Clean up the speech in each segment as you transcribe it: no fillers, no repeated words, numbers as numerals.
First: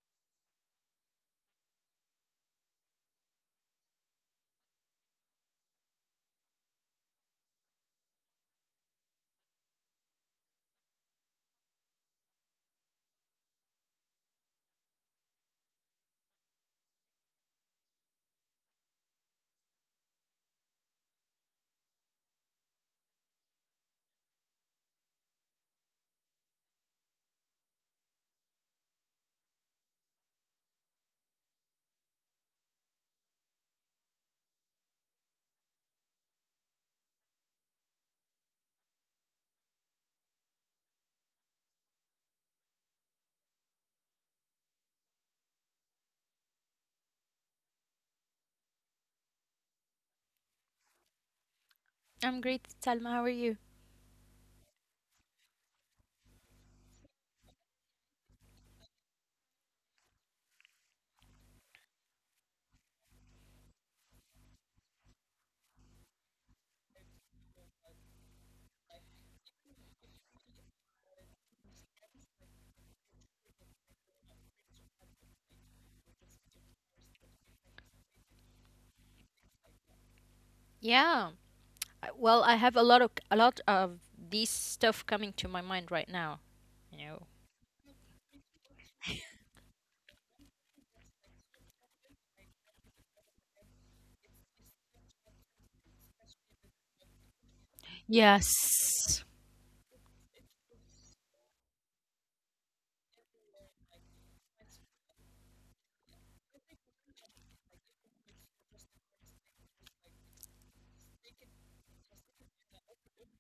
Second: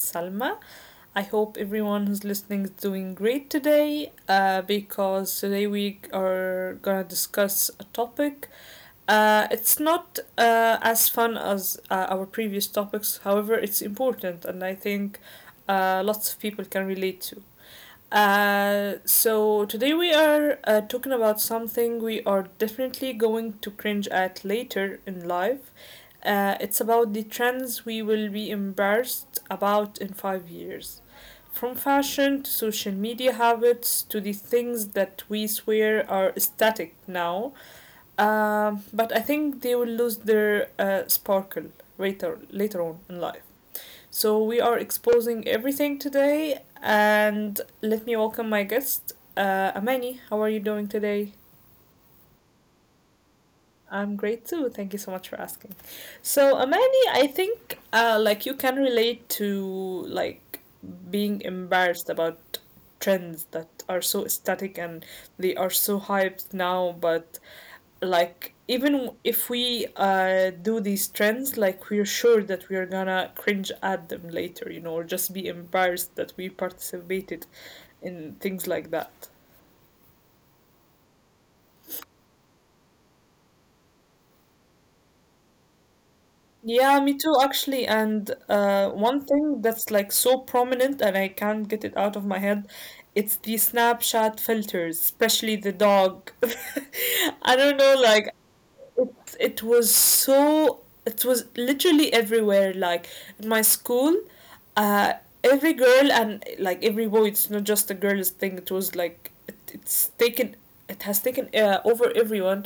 Salma. I hope everyone who's listening is doing great today, because today we are gonna discuss a topic. It's not as fun as our previous topics, however, it's important and I think lots of people can relate to. So today we are talking about something we are definitely going to cringe at later in life. It's about the trends we will be embarrassed about in 5 years. From fashion to social media habits to the things that we swear are static now, but I think they will lose their sparkle later on in life. So we are exposing everything today, and let me welcome my guest, Amani. How are you doing today? I'm great, Salma. How are you? I'm great too. Thank you so much for asking. So Amani, I think like you can relate to like being embarrassed about trends that are so static and they are so hyped now, but like even if we do these trends, like we're sure that we're gonna cringe at them later, or just be embarrassed that we participated in things like that. Yeah. Well, I have a lot of these stuff coming to my mind right now. You know, Yeah, me too actually, and one thing that's like so prominent and I can't get it out of my head, it's the Snapchat filters, especially the dog. I don't know, like yes. it was so, it was literally everywhere, like at my school, uh every girl and like every boy. It's not just a girl's thing. It was like it's taken, it has taken over everyone.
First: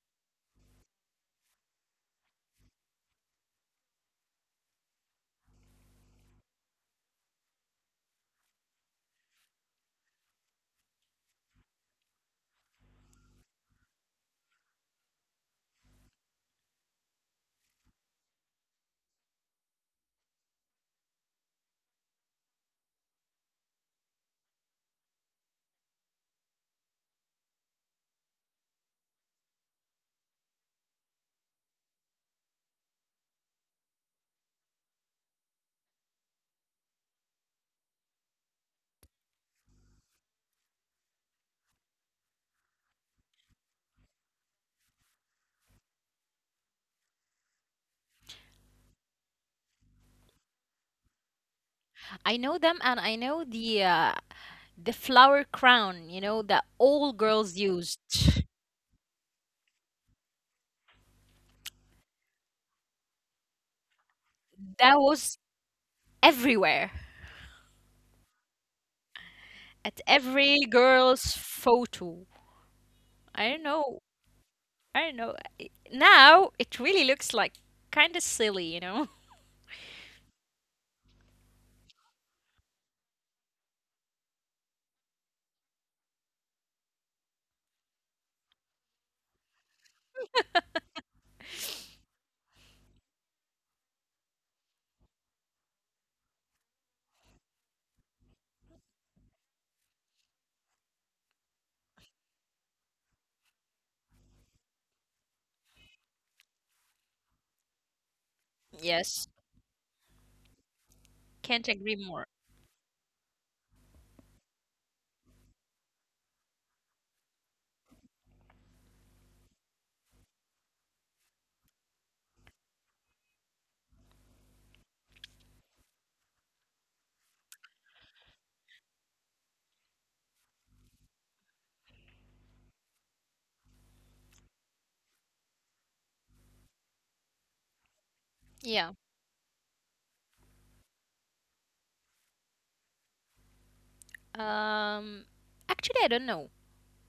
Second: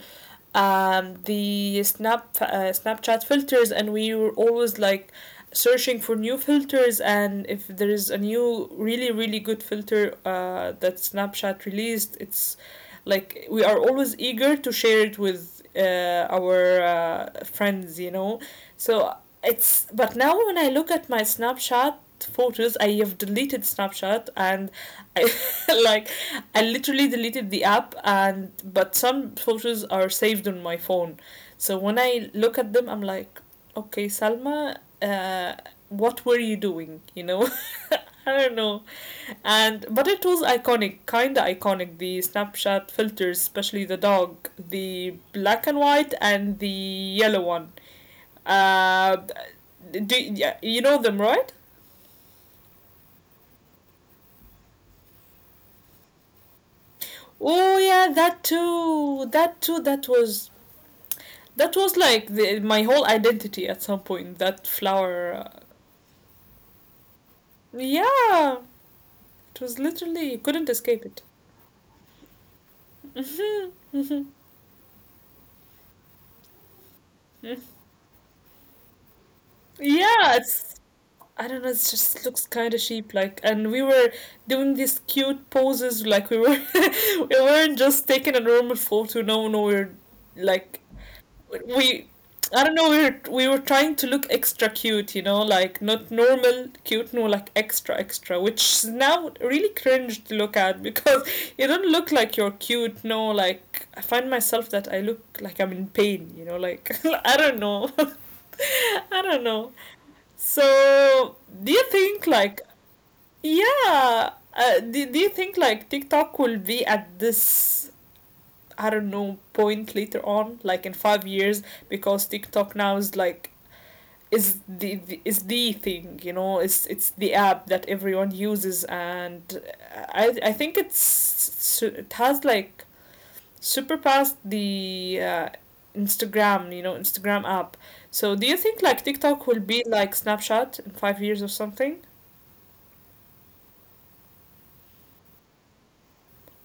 The Snapchat filters, and we were always like searching for new filters, and if there is a new really good filter that Snapchat released, it's like we are always eager to share it with our friends, so it's but now when I look at my Snapchat photos, I have deleted Snapchat and I like, I literally deleted the app, and but some photos are saved on my phone. So when I look at them, I'm like, okay Salma, uh, what were you doing? I don't know. And but it was iconic, kinda iconic. The Snapchat filters, especially the dog, the black and white and the yellow one. Uh, do Yeah, you know them, right? I know them, and I know the flower crown. You know that all girls Oh used. yeah, that too. That too. That was, that was like my whole identity at some point. That That was flower. Everywhere Yeah, it at was literally, every you couldn't girl's escape it. photo. I don't know. Now it really looks like kind of silly. You know. Yeah, it's, I don't know, it just looks kind of sheep like and we were doing these cute poses, like we were we weren't just taking a normal photo. No, no, we are like, we I don't know, we were, we were trying to look extra cute, you know, like not normal cute, no, like extra extra, which is now really cringe to look at because you don't look like you're cute, no, like I find myself that I look like I'm in pain, you know, like I don't know. Yes. I don't know. Can't agree So, more. do you think like yeah, do you think like TikTok will be at this, I don't know, point later on, like in 5 years? Because TikTok now is like, is the thing, you know, it's the app that everyone uses and I think it has like surpassed the Instagram, you know, Instagram app. So do Yeah. you think like TikTok will be like Snapchat in 5 years or something? Um, Actually, I don't know.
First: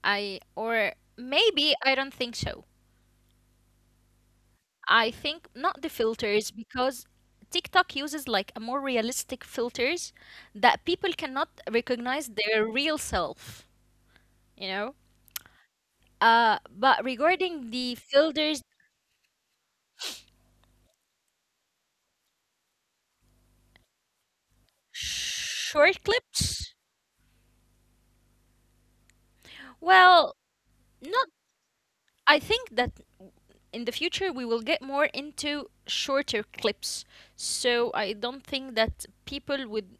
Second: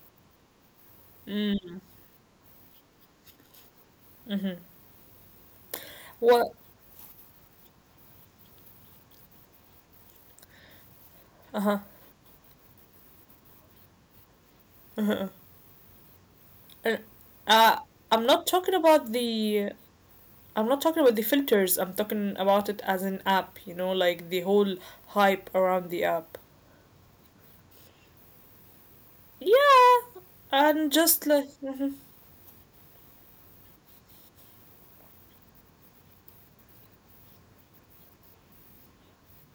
I or maybe Mm, I don't think so. mhm. I think not the filters Well, because TikTok uses like a more realistic filters that people cannot uh-huh. recognize their real self, you know? Uh-huh. Uh, But regarding uh, the I'm not filters, talking about the I'm not talking about the filters. I'm talking about it as an app, you know, like the whole short hype around the clips, app. well, Yeah, not. and just like I mhm, think that in the future we will get more into shorter clips. So I don't think that people would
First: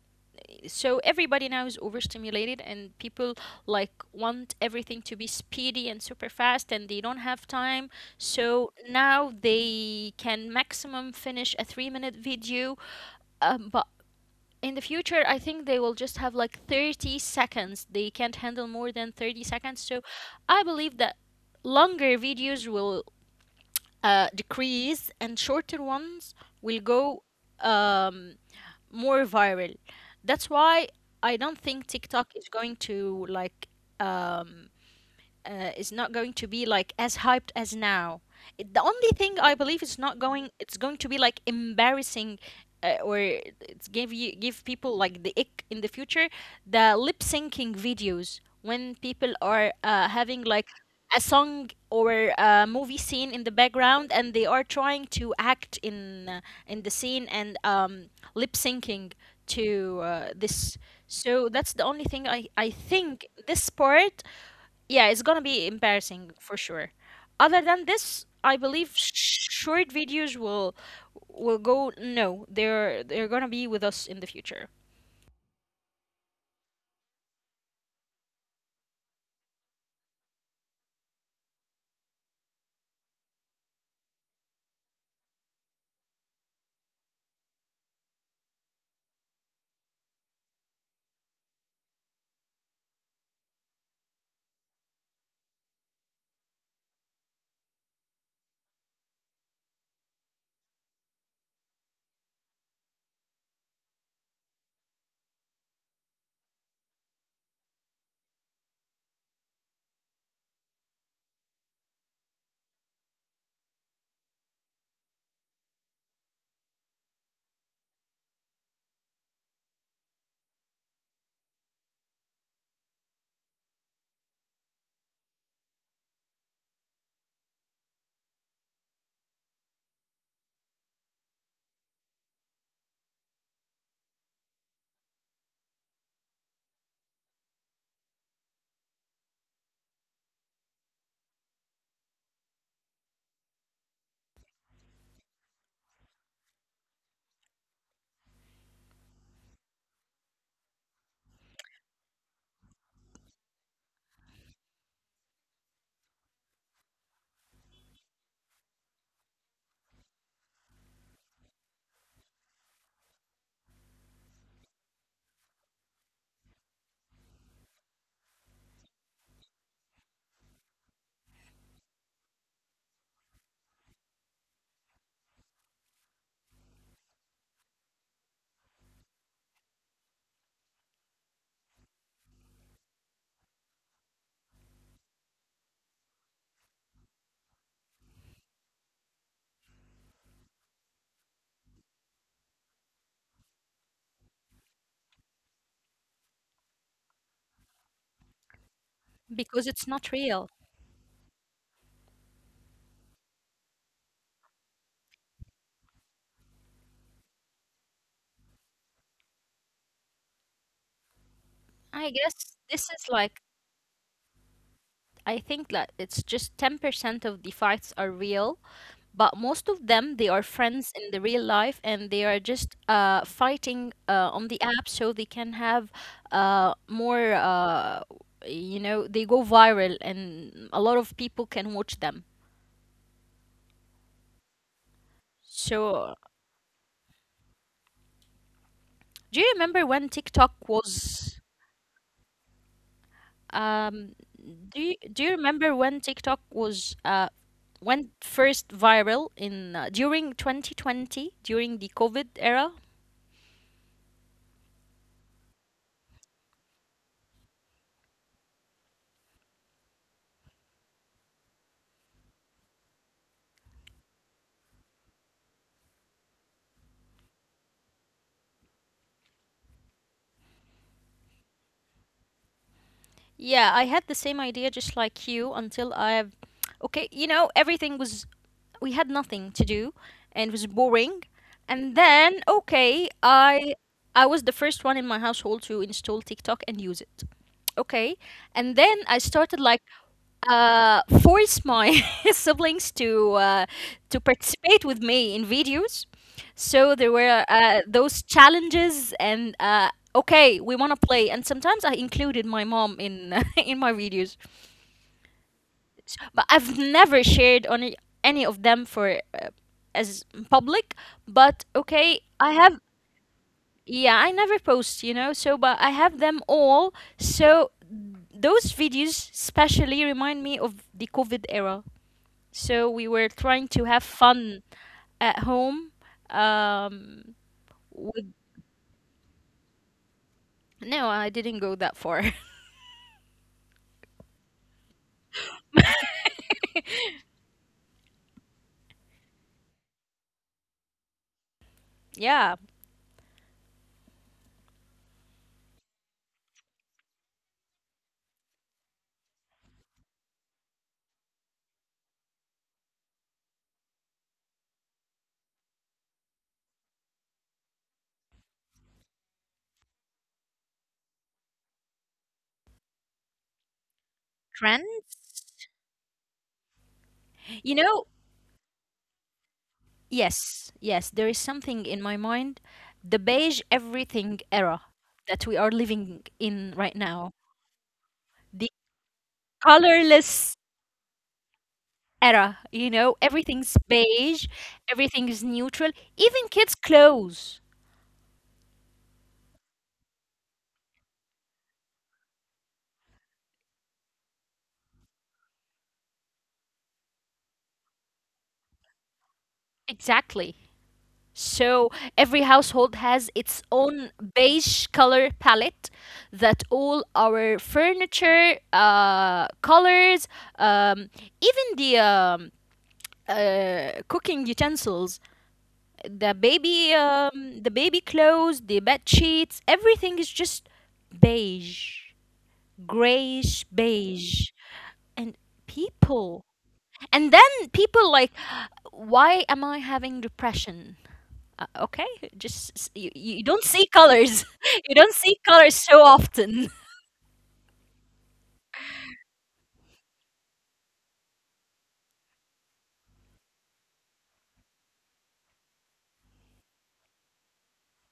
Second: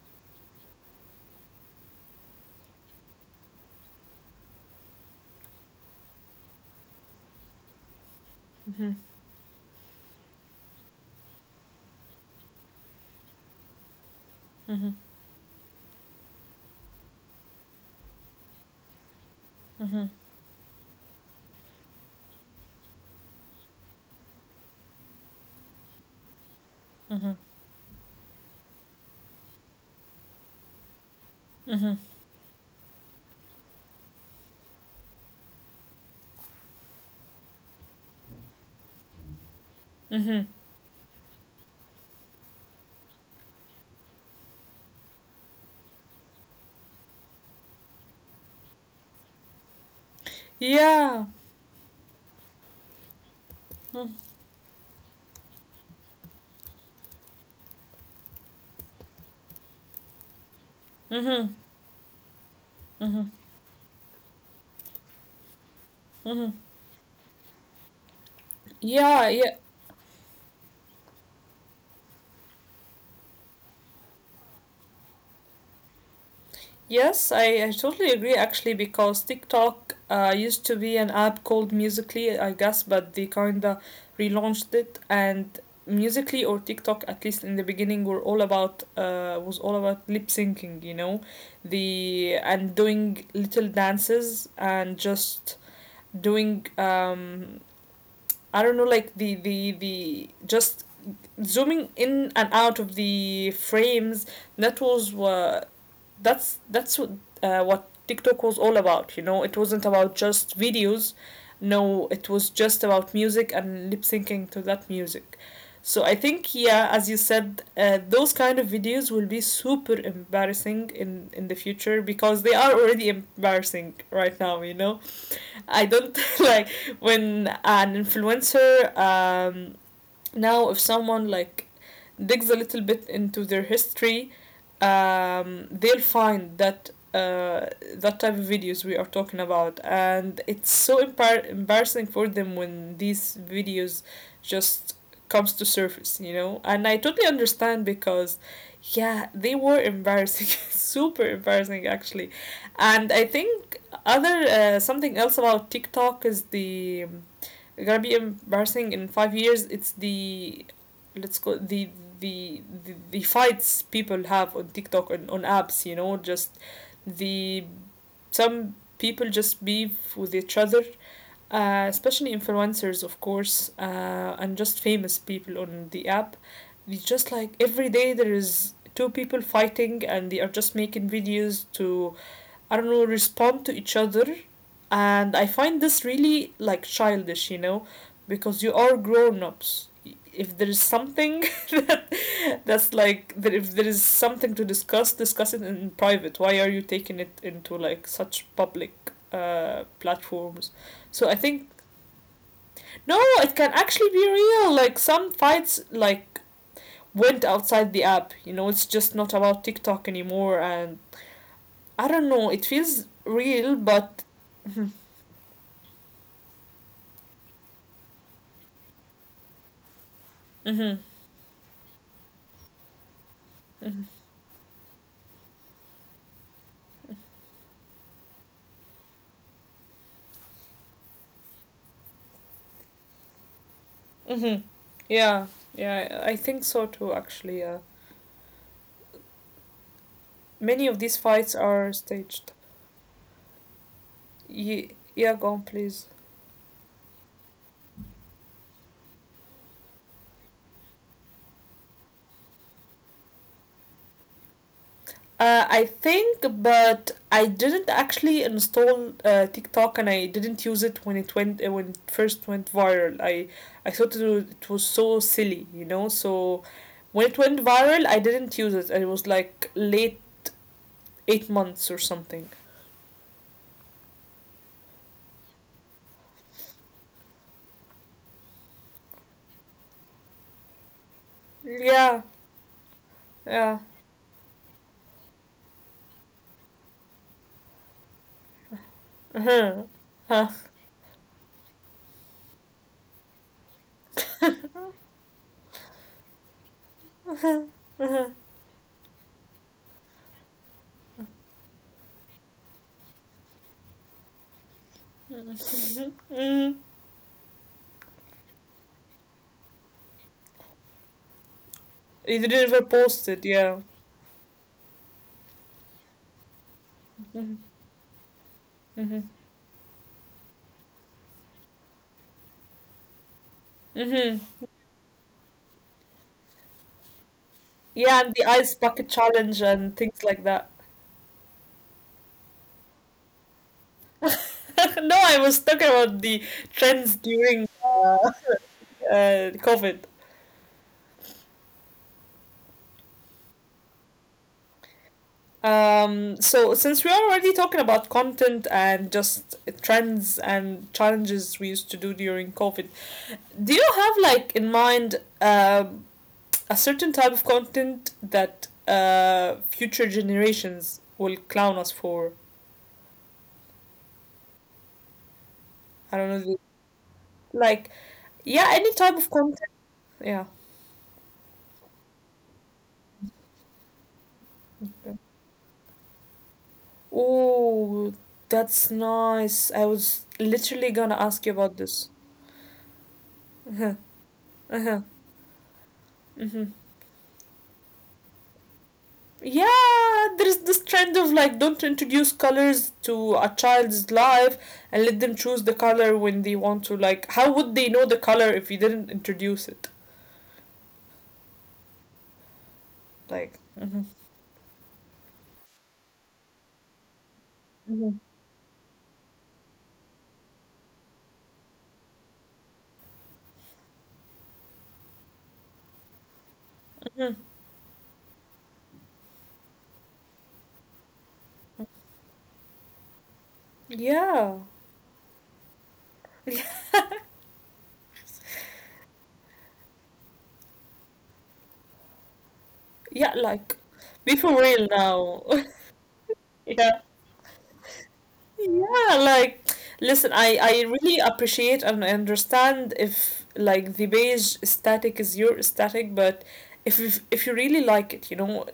So everybody now is overstimulated and people like want everything to be speedy and super fast, and they don't have time. So mhm, now they can maximum finish a 3 minute video, but in the mhm. future I think they will just have like 30 seconds. They can't handle more than 30 seconds. So I believe that longer videos will decrease and shorter ones will go um, more viral. That's why I don't think TikTok is going to like um is not going to be like as hyped as now. It, the only thing I believe is not going. It's going to be like embarrassing, or it's give people like the ick in the future. The lip syncing videos, when people are having like Yeah. a song or a movie scene in the background and they are trying to act in the scene and lip syncing to this. Mhm, So that's the only thing I think. This part, yeah, it's gonna be mhm. embarrassing for sure. Other than this, I believe Yeah, yeah. Short videos will go no, they're gonna be with us in the future Yes, I totally agree actually, because TikTok used to be an app called Musically, I guess, but they kinda relaunched it, and Musically or TikTok, at least in the beginning, were all about was all about lip syncing, you know, the and doing little dances and just doing I don't know, like the just zooming in and out of the frames. that was what that's what, TikTok was all about. You know, it wasn't about just videos. No, it was just about music and lip syncing to that music. So I think, yeah, as you said, those kind of videos will be super embarrassing in the future, because they are already embarrassing right now. You know, I don't like, when an influencer now, if someone like digs a little bit into their history, they'll find that that type of videos we are talking about, and it's so embarrassing for them when these videos just comes to surface, and I totally understand, because yeah, they were embarrassing, super embarrassing actually. And I think other, something else about TikTok is the gonna be embarrassing in 5 years. It's the let's go the fights people have on TikTok and on apps. You know, just the some people just beef with each other, especially influencers, of course, and just famous people on the app. It's just like every day there is two people fighting, and they are just making videos to, I don't know, respond to each other. And I find this really like childish, you know, because you are grown ups. If there is something that that if there is something to discuss, discuss it in private. Why are you taking it into like such public because it's not platforms? real. So I think, no, it can actually be real. Like some fights, like, went outside the app. You know, it's just not about TikTok anymore. And I don't I know, it guess feels this is like real, but. I think that it's just 10% of the fights are real, but most of them they are Hmm. friends in the real life and they are just Mm-hmm. fighting on the app so they can have more you know they go viral and a lot of people can watch them. Mm-hmm. Yeah, yeah, I So think so too, actually. Yeah. do you remember when tiktok Many of these fights was are staged. um, Yeah, go do you on, remember please. when tiktok was went first viral in during 2020, during the covid era? I think, but I didn't actually install TikTok and I didn't use it when it went, when it first went viral. I thought it was so silly, you know. So when it went viral, I didn't use it. It was like late, 8 months or something. Yeah, I had the same idea just like you until I okay, you know, everything was we had nothing to do and it was boring. Yeah, And then okay, yeah. I was the first one in my household to install TikTok and use it. Okay. And then I Uh-huh. started like Huh. Force my siblings to participate with me in videos. So there were those challenges, and okay, we want to play. And sometimes I included my mom in in my videos, but Mm. I've never shared any of them for as public. But They okay, didn't I even have post it, yeah. yeah, I never post, you know. So but I have them all. Hmm. So those Hmm. videos specially remind me of the COVID era. So we were trying to have Hmm. fun at home. Um, Yeah, and the with ice bucket challenge and things like that. No, I didn't go that far. No, I was talking about the trends during, COVID. Yeah, So since we are already talking about content and just trends and challenges we used to do during COVID, do you have like in mind a certain type of content that future generations will clown us for? trends? I don't know, like, You know, yeah, any type of content. Yeah. yes, yes, there is something in my mind, the beige everything era Yeah. that we are living in right now, Oh, that's the nice. I was colorless literally gonna ask you about this. era, you know, Uh-huh. everything's beige, Uh-huh. everything is neutral, Mm-hmm. even kids' clothes. Yeah, there's this trend of like, don't introduce colors to a child's life and let them choose the color when they want to. Like, how would they know the color if you didn't introduce it? Exactly. So every household has Like, its mm-hmm. own beige color palette, that all our Mm-hmm. furniture colors, um, even the cooking utensils, Mm-hmm. The baby clothes, the bed sheets, everything is just beige, grayish Yeah. beige, and people. And then people like, why am I having depression? Okay, Yeah, just like, you don't be see for real colors. now. You don't see colors so Yeah. often. Yeah, like, listen, I really appreciate and I understand if like the beige aesthetic is your aesthetic, but if you really like it, you know,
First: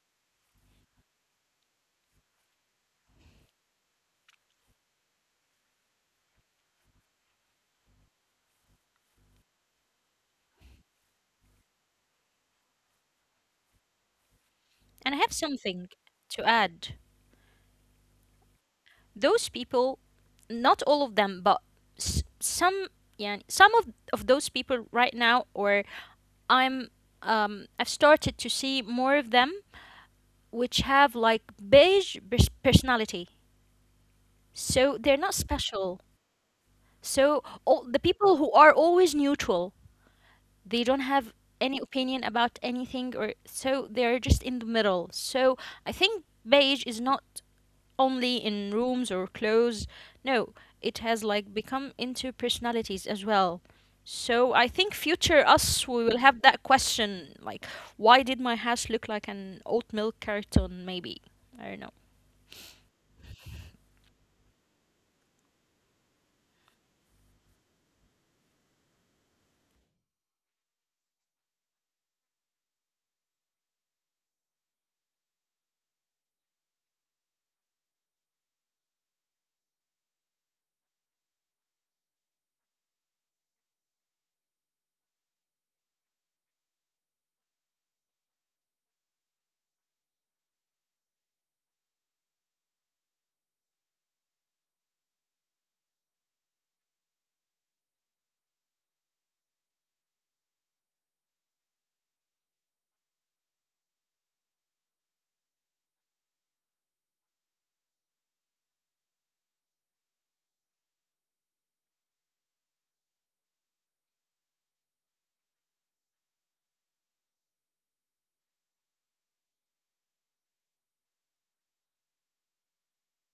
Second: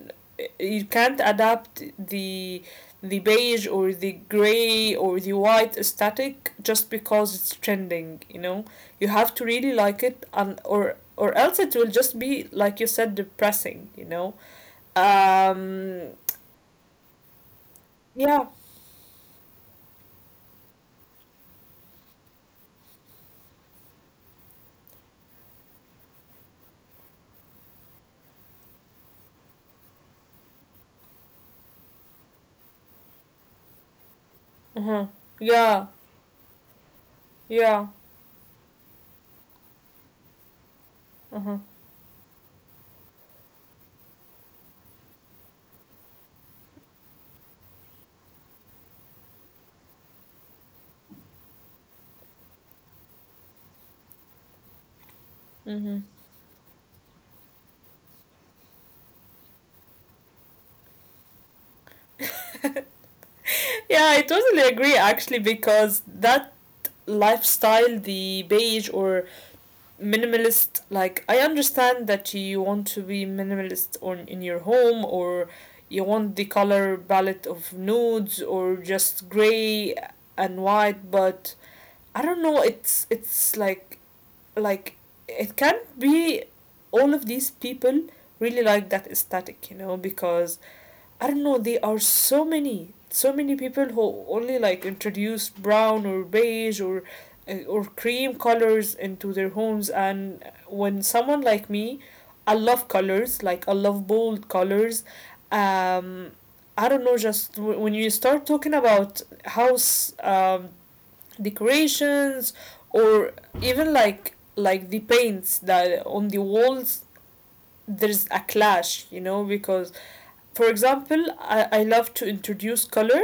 you can't adapt the beige or the gray or the white aesthetic just because it's trending, you know. You have to really like it, and or else it will just be like you said, depressing, you know. And I have something Um, to add. yeah. Those people, not all of them, but some, yeah, of those people right now, I'm, I've started to see more of them, which have like beige personality. So Uh-huh. they're not Yeah. special. So all Yeah. the people who are always neutral, they don't have Uh-huh. any opinion about anything, or so they're just in the middle. So I think beige is not only in rooms or clothes. No, it has like become into personalities as well. So I think future us we Mm-hmm. will have that question like why did my house look like an oat milk carton maybe? I don't know. Yeah, I totally agree actually, because that lifestyle, the beige or minimalist, like I understand that you want to be minimalist on in your home, or you want the color palette of nudes or just gray and white, but I don't know, it's like it can be, all of these people really like that aesthetic, you know, because I don't know, there are so many, so many people who only like introduce brown or beige or cream colors into their homes. And when someone like me, I love colors, like I love bold colors. Um I don't know, just when you start talking about house decorations, or even like the paints that on the walls, there's a clash, you know, because, for example, I love to introduce color,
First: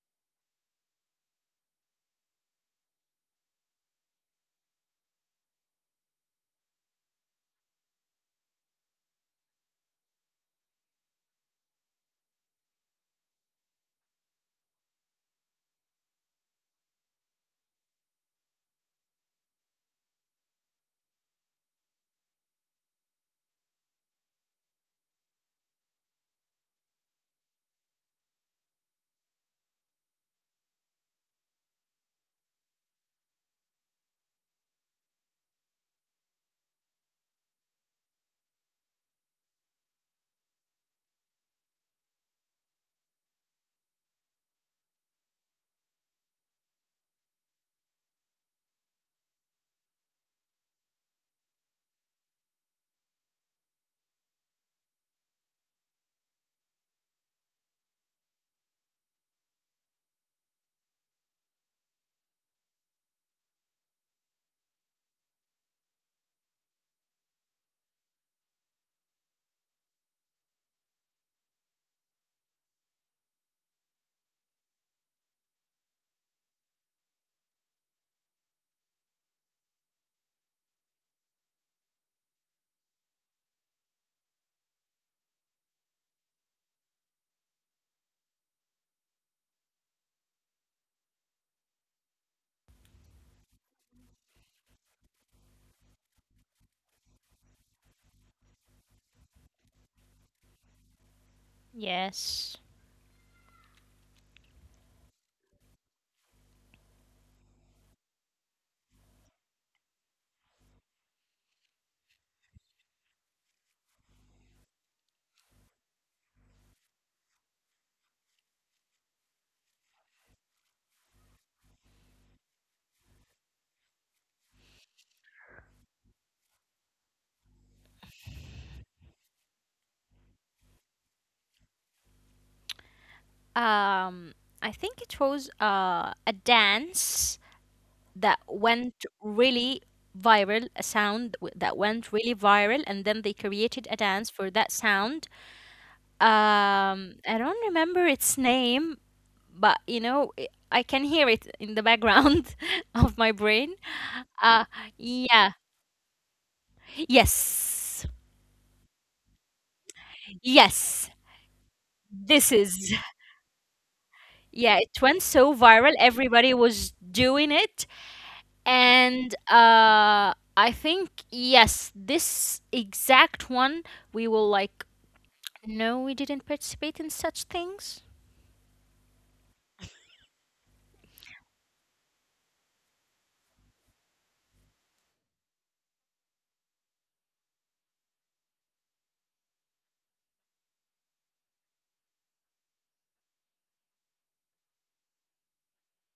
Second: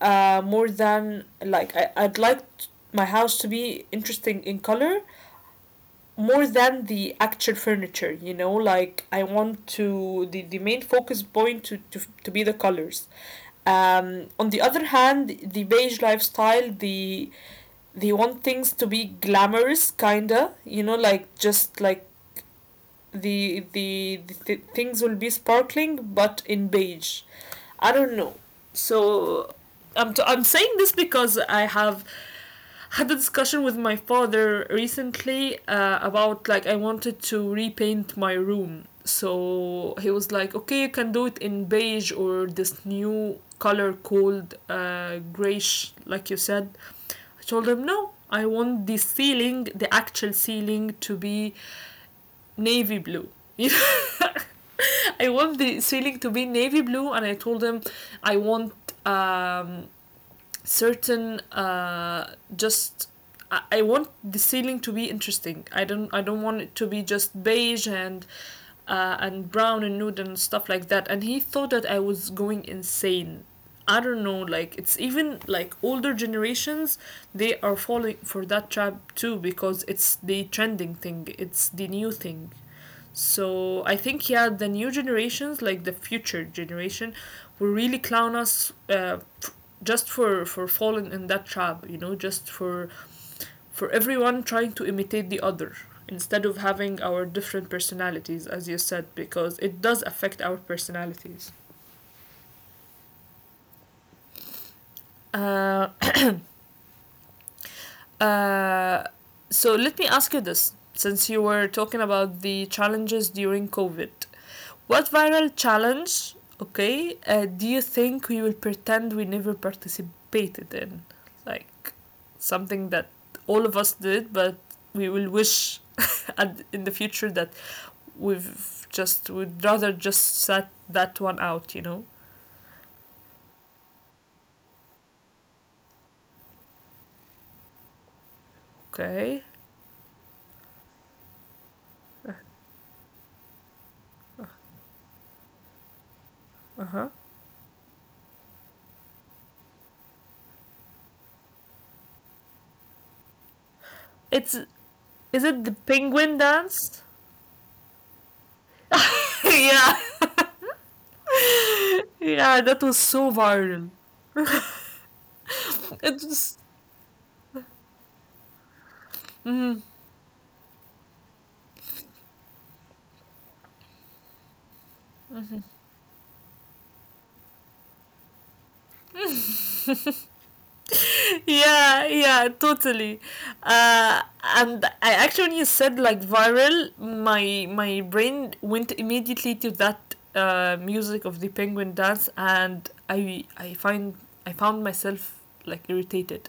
more than like I'd like my house to be interesting in color more than the actual furniture, you know, like I want to the main focus point to, to be the colors. On the other hand, the beige lifestyle, they want things to be glamorous, kinda, you know, like just like things will be sparkling but in beige. I don't know. So I'm saying this because I have had a discussion with my father recently about like I wanted to repaint my room, so he was like, okay, you can do it in beige or this new color called grayish, like you said. I told him no, I want the ceiling, the actual ceiling to be navy blue. You know? I want the ceiling to be navy blue, and I told them, I want um, certain just. I want the ceiling to be interesting. I don't. I don't want it to be just beige and brown and nude and stuff like that. And he thought that I was going insane. I don't know, like, it's even like older generations, they are falling for that trap too because it's the trending thing, it's the new thing. So I think, yeah, the new generations, like the future generation, will really clown us just for falling in that trap. You know, just for everyone trying to imitate the other instead of having our different personalities, as you said, because it does affect our personalities. Yes. Uh, uh, so let me ask you this, since you were talking about the challenges during COVID. What viral challenge, okay, do you think we will pretend we never participated in? Like something that all of us did, but we will wish in the future that we'd rather just set that one out, you know? Um, I think it was a dance that Okay, went really viral, a sound that went really viral, and then they created a dance for that sound. uh huh. I don't remember its name, but you know, I can hear it in the background of my brain. It's, Uh, is it the yeah, penguin dance? yes, Yeah, yes. yeah, that This was so is, viral. yeah, it went so It viral. was, Everybody was doing it. And mhm. I think, yes, this exact one we will like no, we didn't participate in such things. Yeah, yeah, totally. uh and I actually said like viral, my brain went immediately to that music of the penguin dance, and I find, I found myself like irritated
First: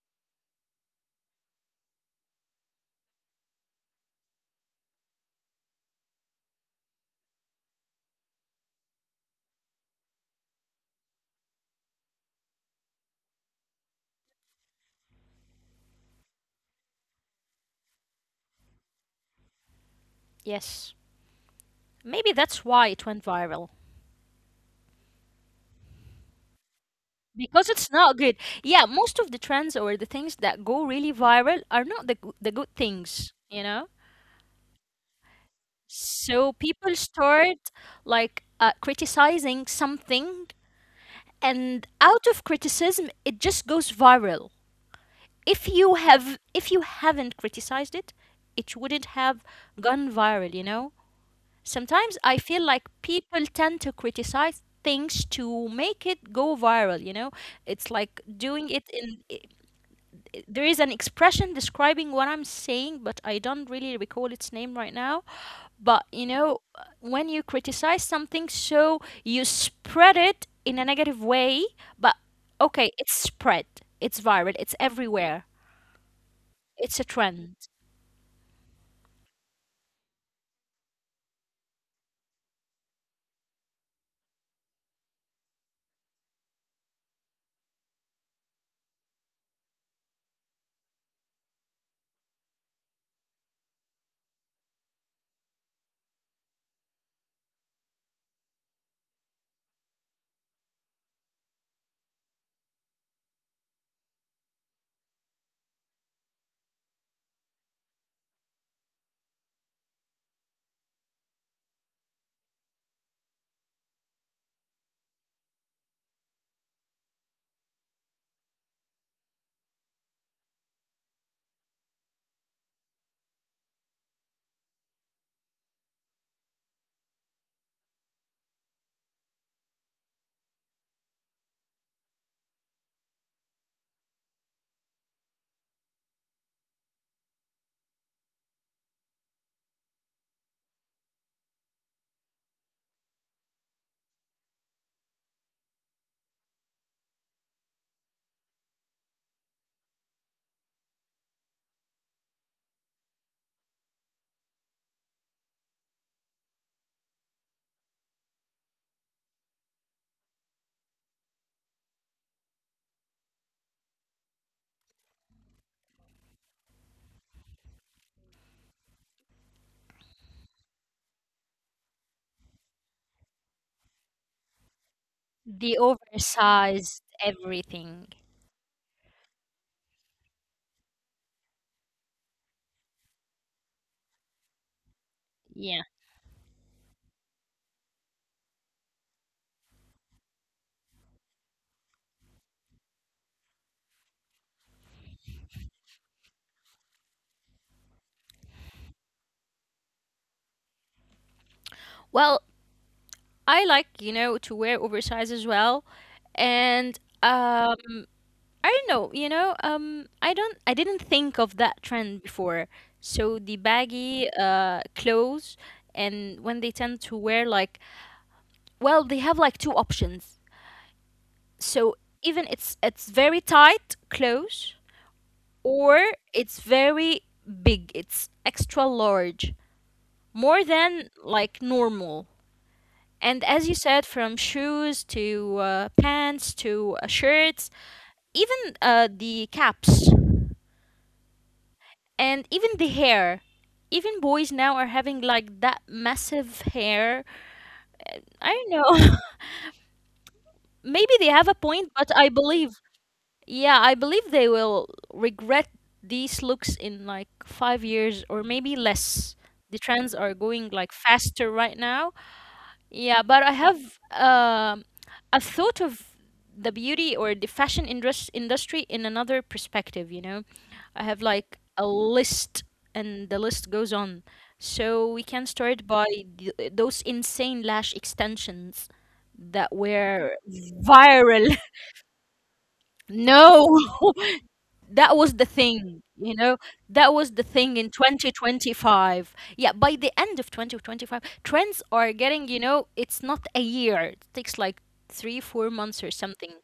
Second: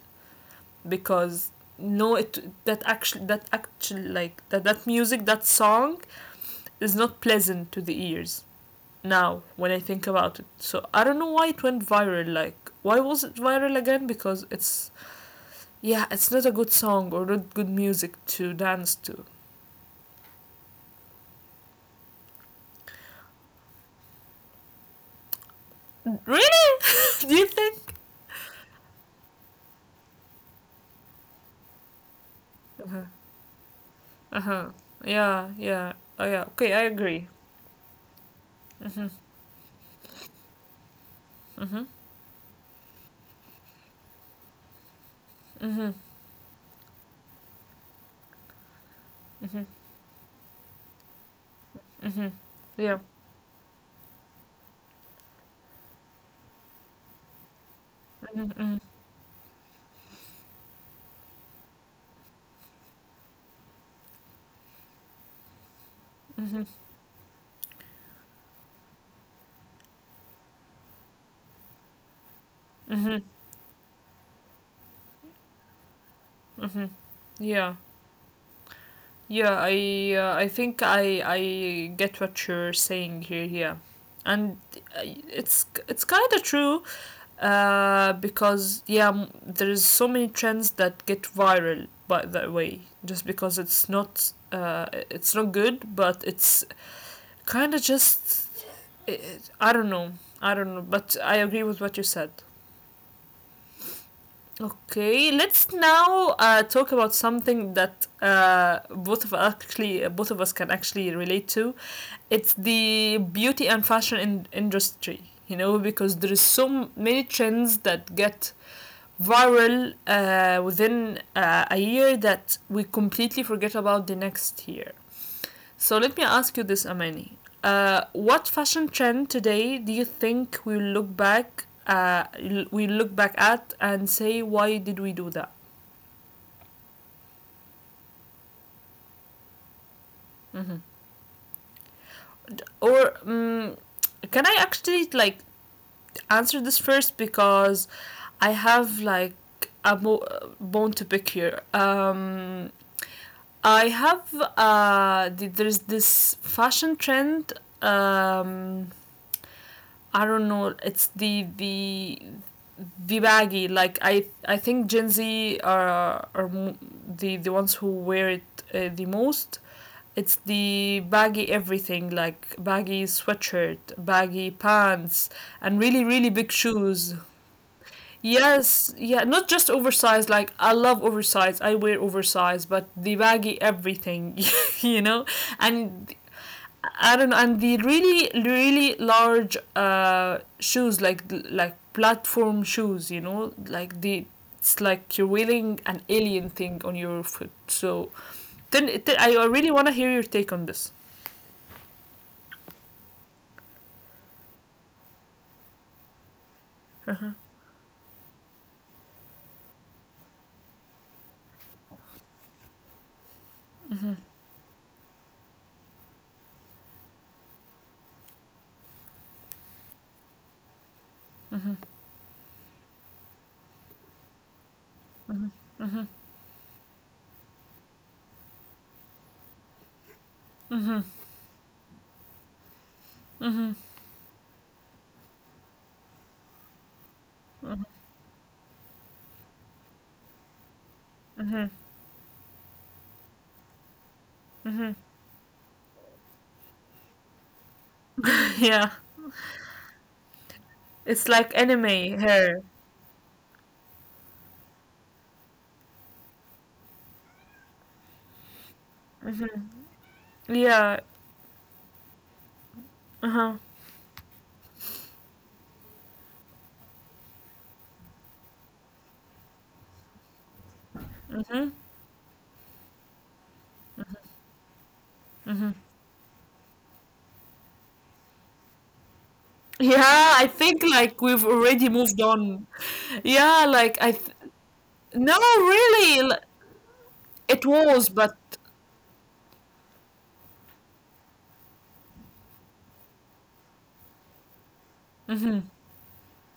because no, it that actually, that actually, like that music, that song is not pleasant to the ears now when I think about it. So I don't know why it went viral, like why was it viral again, because it's, yeah, it's not a good song or not good music to dance to. Yes. Maybe that's why it went viral. Really? Do you Because it's think? not good. Yeah, most of the trends or the things that go really viral are not the good Uh-huh. things, you know? Uh-huh. Yeah, yeah. Oh yeah. So Okay, I people agree. start like Mm-hmm. criticizing something, Mm-hmm. and out of criticism, it just goes viral. Mm-hmm. If you haven't criticized it, it wouldn't have Mm-hmm. gone viral, you know? Sometimes Mm-hmm. I feel like Yeah. people tend to criticize things to make it go viral, you know? It's like Mm-hmm. Mm-hmm. doing it in. There is an expression describing what I'm saying, but I don't really recall its name right now. But, you Mm-hmm. know, when you criticize something, so you spread it in a negative way, but Mm-hmm. okay, it's spread, it's viral, it's everywhere, Mm-hmm. it's a Yeah. trend. Yeah, I think I get what you're saying here, yeah. And it's kind of true because yeah, there is so many trends that get viral by that way, just because it's not good, but it's kind of just, i I don't know, I don't know, but I agree with what you said. Okay, let's now talk about something that both of us can actually relate to. It's the beauty and fashion industry, you know, because there is so many trends that get viral within a year that we completely forget about the next year. So let me ask you this, Amani. What fashion trend today do you think we look back at and say, why did we do that? Or can I actually like answer this first because I have like a mo- bone to pick here. I have there's this fashion trend. Um, I don't know. It's the baggy. Like I think Gen Z are the ones who wear it the most. It's the baggy everything, like baggy sweatshirt, baggy pants, and really The really big shoes. oversized everything. Yes, yeah, not just oversized. Like I love oversized. I wear oversized, but the baggy everything, you know, Yeah. and I don't know, and the really really large shoes, like platform shoes, you know, like the, it's like you're wearing an alien thing on your foot. So then, I really want to hear your take on this. Well, I like, you know, to wear oversized as well. And Uh-huh. um, I don't know, you know, I didn't think of that trend before. So the baggy clothes and when they tend to wear like well, they have like two options. So even it's very tight clothes or it's very big. It's extra large. More than like normal. And as you said, from shoes to pants to shirts, even the caps and even the hair. Even boys now are having like that massive hair. I Yeah, don't know. Maybe they it's have a like point, but anime I hair. believe, yeah, I believe they will regret these looks in like 5 years or maybe less. The trends are going like Yeah, faster right now. Yeah, but I uh-huh. have a thought of the beauty or the fashion industry in another perspective, you know. I have like a list, and the list goes on. So we can start by those insane lash extensions that Yeah, were I think like we've viral. already moved on. Yeah, No. like That no, was the thing, really, you know, that was the it thing in was, but 2025. Yeah, by the end of 2025, trends are getting, you know, it's not a year, it takes like three hmm, four months or something,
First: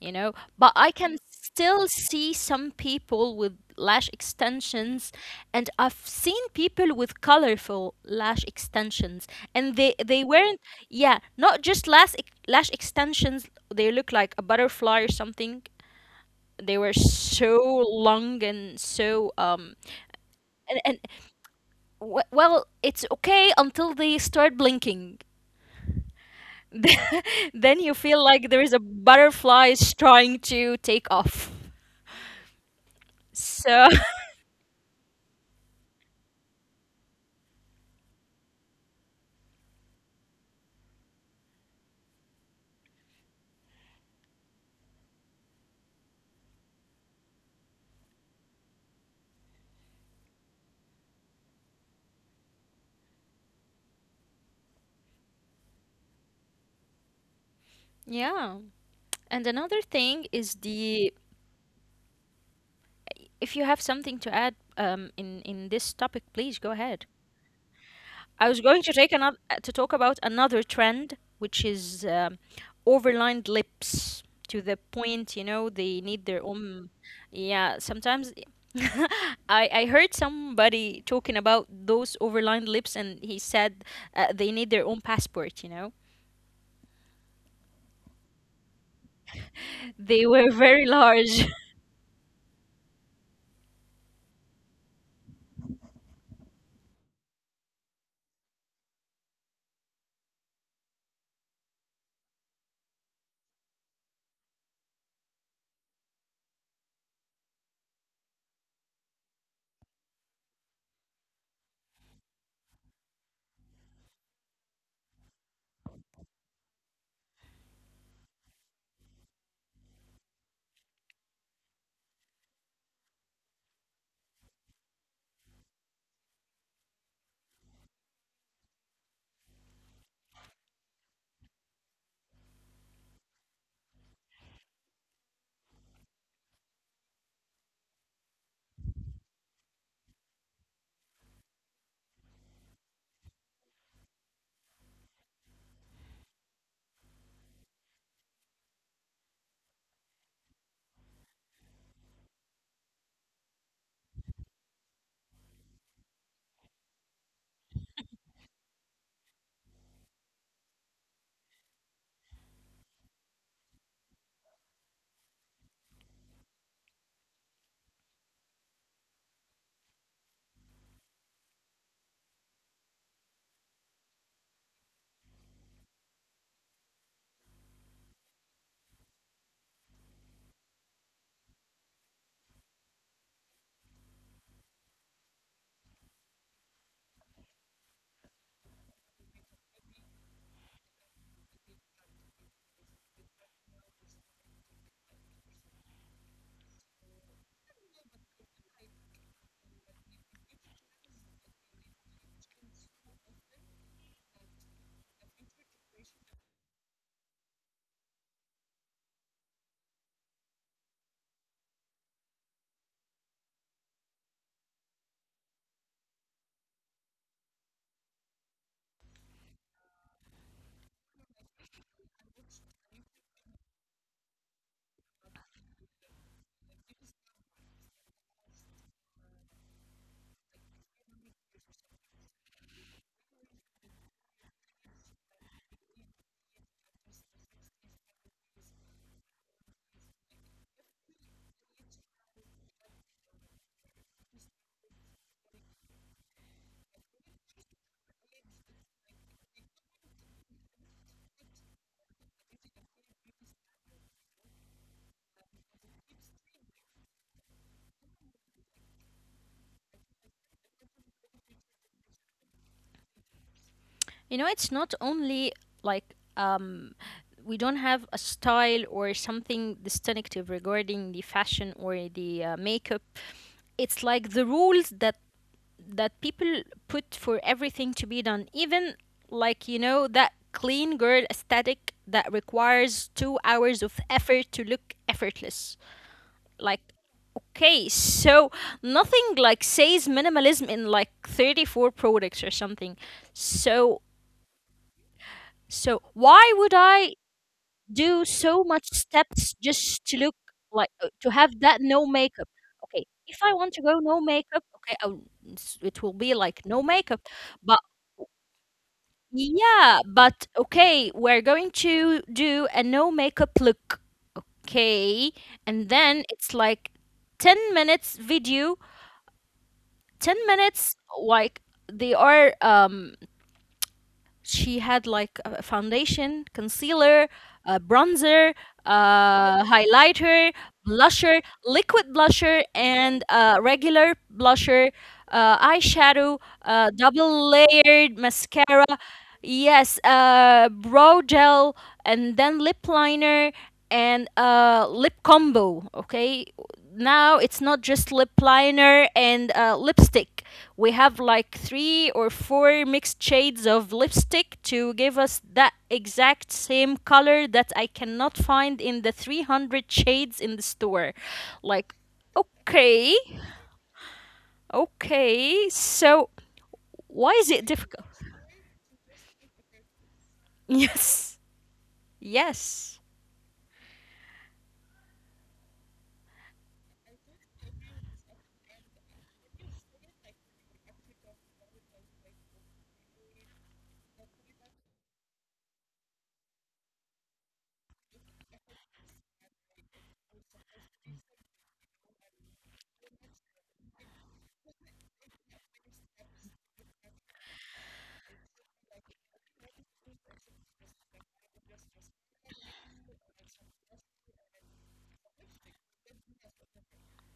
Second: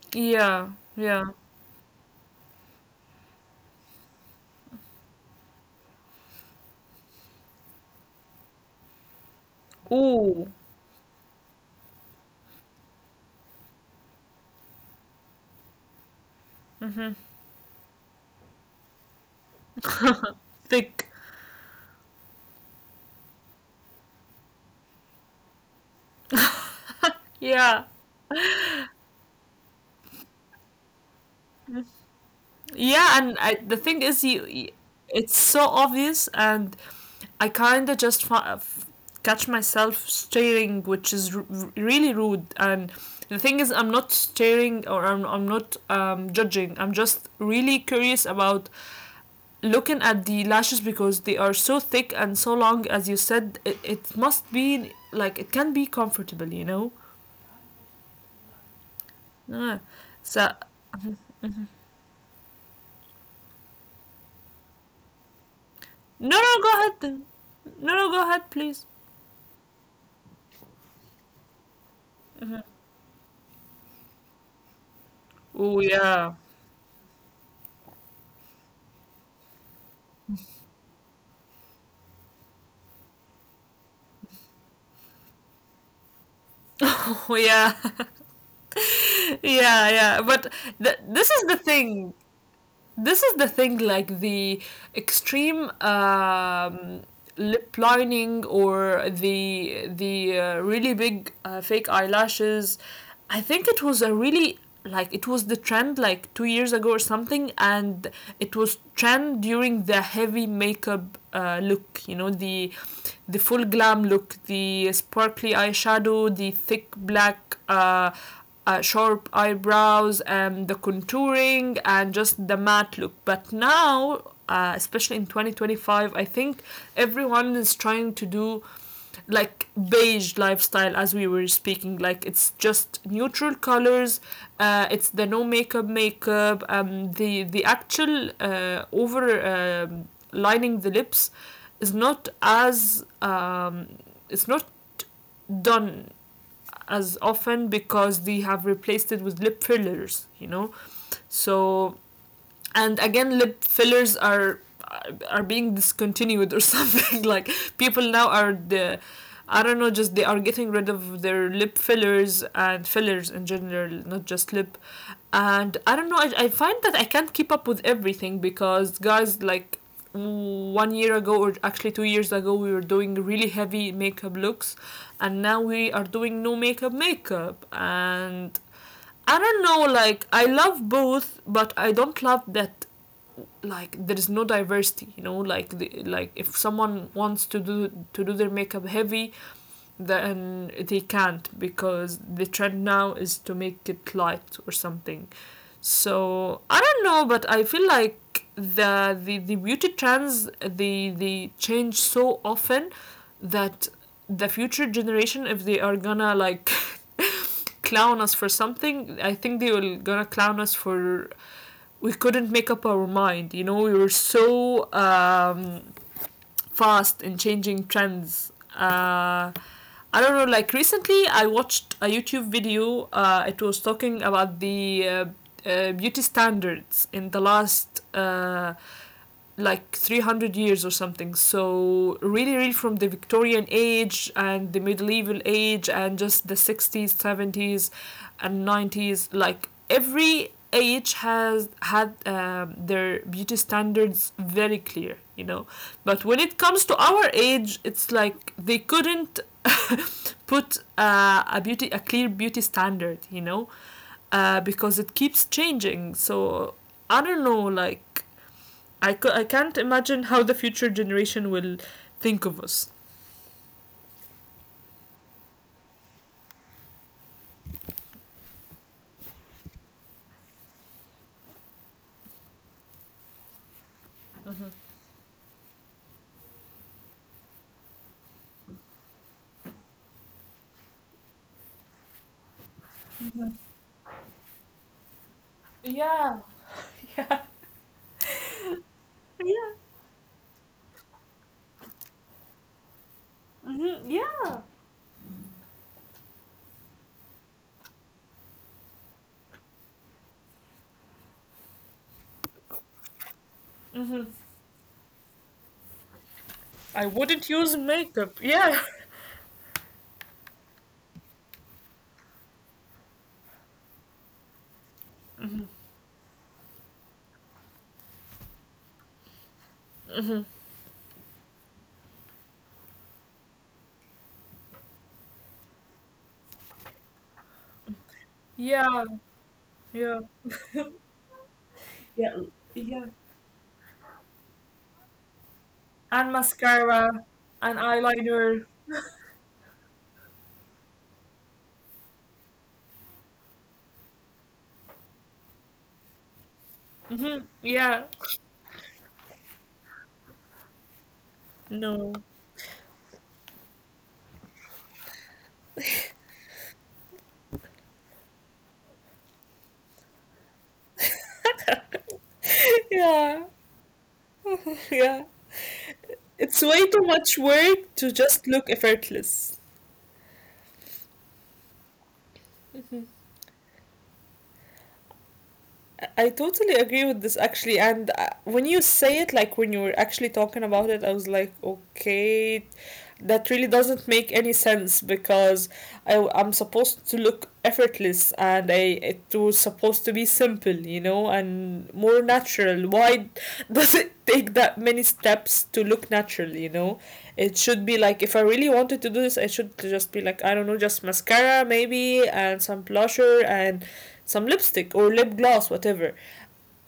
you know. yeah, But I can yeah. still see some people with lash extensions, and I've seen people with colorful lash extensions, and they Ooh, weren't, yeah, not just lash extensions, they look like a butterfly or something, they were so long and so and thick. Well it's okay until they start blinking. Then you Yeah, feel like there is a butterfly is trying to take off. yeah, and So the thing is, you, y it's so obvious, and I kind of just catch myself staring, which is really rude. And the thing is, I'm not staring, or I'm not judging. I'm just really curious about looking at the lashes because they are so thick and so long. As you said it, it must be like, it can be comfortable, you know? yeah. And another Yeah. thing is So, the if you have something to add in this topic, please no go no go ahead. ahead, no no I go was ahead going to take please. another to talk about another trend, which is overlined lips, to the point, you know, they need Oh their own. yeah. Yeah, sometimes I heard somebody talking about those overlined lips, and he said they need their own passport. You know, Oh yeah. they were very Yeah, yeah, large. but this is the thing. This is the thing, like the extreme lip lining or the really big fake eyelashes, I think it was a really, like it was the trend like 2 years ago or something, and it was trend during the heavy makeup look, you know, the full glam look, the sparkly eyeshadow, the thick black sharp eyebrows and the contouring and just the matte look. But now, especially in 2025, I think everyone is trying to do like beige lifestyle, as we were speaking. Like it's just neutral colors. It's the no makeup makeup. The actual over lining the lips is not as um, it's not done as often because they have replaced it with lip fillers, you know. So, and again, lip fillers are being discontinued or something, like people now are the I don't know, just they are getting rid of their lip fillers and fillers in general, not just lip. And I don't know, I find that I can't keep up with everything because, guys, like 1 year ago, or actually 2 years ago, we were doing really heavy makeup looks, and now we are doing no makeup makeup. And I don't know, like, I love both, but I don't love that like there is no diversity, you know, like like if someone wants to do their makeup heavy, then they can't because the trend now is to make it light or something. So I don't know, but I feel like the beauty trends, they change so often that the future generation, if they are gonna like clown us for something, I think they will gonna clown us for, we couldn't make up our mind. You know, we were so fast in changing trends. I don't know. Like recently, I watched a YouTube video. It was talking about the beauty standards in the last like 300 years or something, so really really from the Victorian age and the medieval age and just the 60s, 70s and 90s, like every age has had their beauty standards very clear, you know. But when it comes to our age, it's like they couldn't put a clear beauty standard, you know, because it keeps changing. So I don't know, like, I can't imagine how the future generation will think of us. You know, it's not only like we don't have a style or something distinctive regarding the fashion or the makeup. It's like the rules that people put for everything to be done. Even like, you know, that clean girl aesthetic that requires 2 hours of effort to look effortless. Like, Yeah. okay, Yeah. so nothing like says minimalism in like 34 products or something. So Yeah. Mm-hmm, yeah. so why would I do so much steps just to look like to have that no makeup. Okay, if I want to go no makeup, Mm-hmm. okay, it will be like no makeup. I But wouldn't use makeup. Yeah. yeah, but okay, we're going to do a no makeup look, okay? And then it's like 10 minutes video, 10 minutes, like they are she had like a foundation, concealer, a bronzer, Yeah. a highlighter, Yeah. blusher, liquid blusher, Yeah. and Yeah. a regular blusher, eyeshadow, And double mascara layered and mascara. eyeliner. Yes, brow gel, and then lip liner and lip combo. Okay, now it's not just lip Yeah. liner and lipstick, we have like three or No. four mixed shades of lipstick to give us that exact same color that I cannot find in the 300 shades in the store. Like, okay, Yeah. okay, Yeah. so It's why way is too it much difficult? work to just look effortless. Yes, yes, I totally agree with this actually, and when you say it, like when you were actually talking about it, I was like, okay, that really doesn't make any sense because I'm supposed to look effortless and I it was supposed to be simple, you know, and more natural. Why does it take that many steps to look natural, you know? It should be like, if I really wanted to do this, I should just be like, I don't know, just mascara maybe and some blusher and some lipstick or lip gloss, whatever.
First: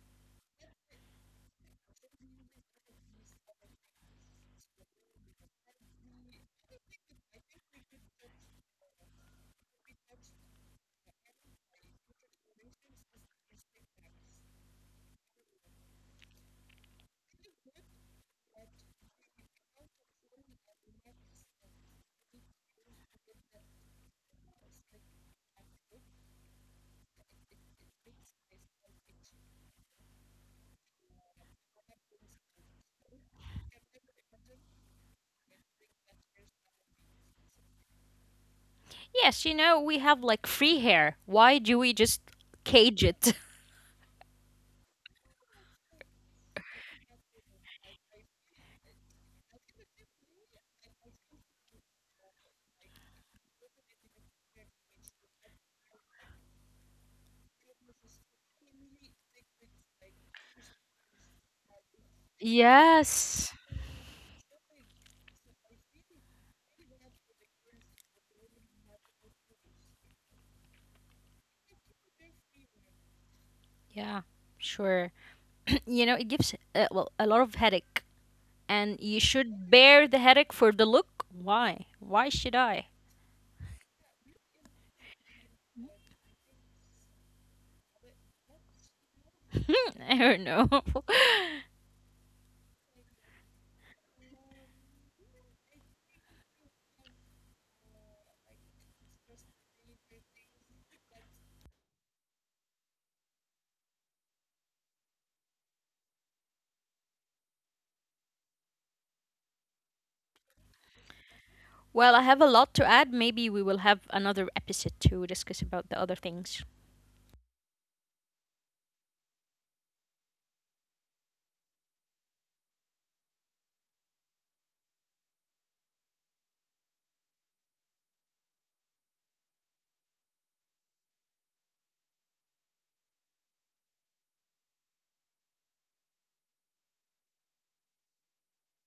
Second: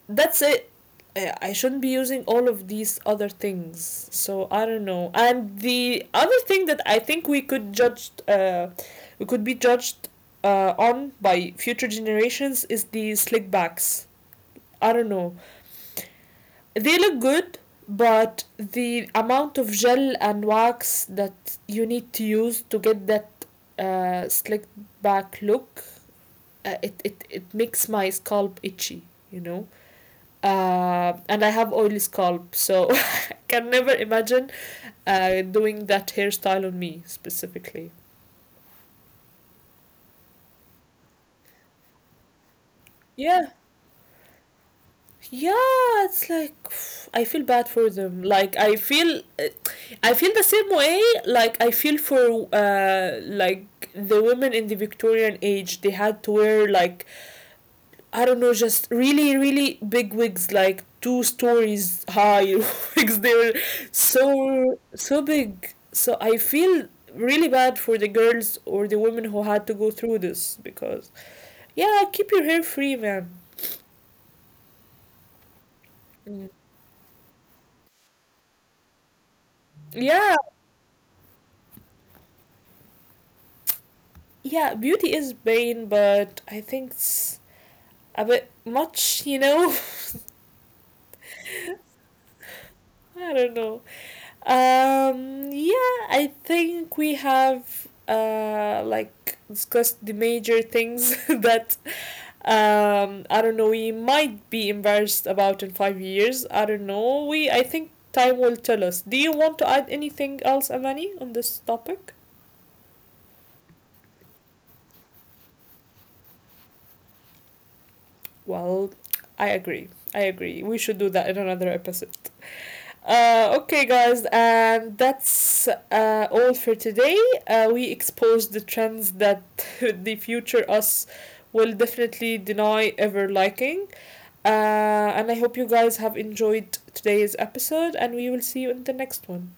That's it. I shouldn't be using all of these other things. So I don't know. And the other thing that I think we could judge, we could be judged on by future generations is the slick backs. I don't know, they look good, but the amount of gel and wax that you need to use to get that slick back look, it it makes my scalp itchy, you know, and I have oily scalp, so I can never imagine doing that hairstyle on me specifically. yes, you know, we have like free hair. Why do we just Yeah. cage it? Yeah, it's like I feel bad for them. Like I feel the same way. Like I feel for like the women in the Victorian age. They had to wear like, I don't know, just really really big wigs, like two stories high wigs. They were Yes. so so big. So I feel really bad for the girls or the women who had to go through this because, yeah, keep your hair free, man. Yeah, sure. You know, it gives well a lot of headache. And you Yeah, should bear the headache for the look. Why? Why should I? yeah, beauty is pain, but I think it's a bit much, you know? I don't know. I don't know. Yeah, I think we have like discussed the major things that I don't know we might be embarrassed about in 5 years. I don't know. We I think time will tell us. Do you want to add anything else, Amani, on this topic? Well, I have a lot to add. Maybe we will have another episode to discuss about the other things. Well, I agree. I agree. We should do that in another episode. Okay, guys, and that's all for today. We exposed the trends that the future us will definitely deny ever liking. And I hope you guys have enjoyed today's episode, and we will see you in the next one.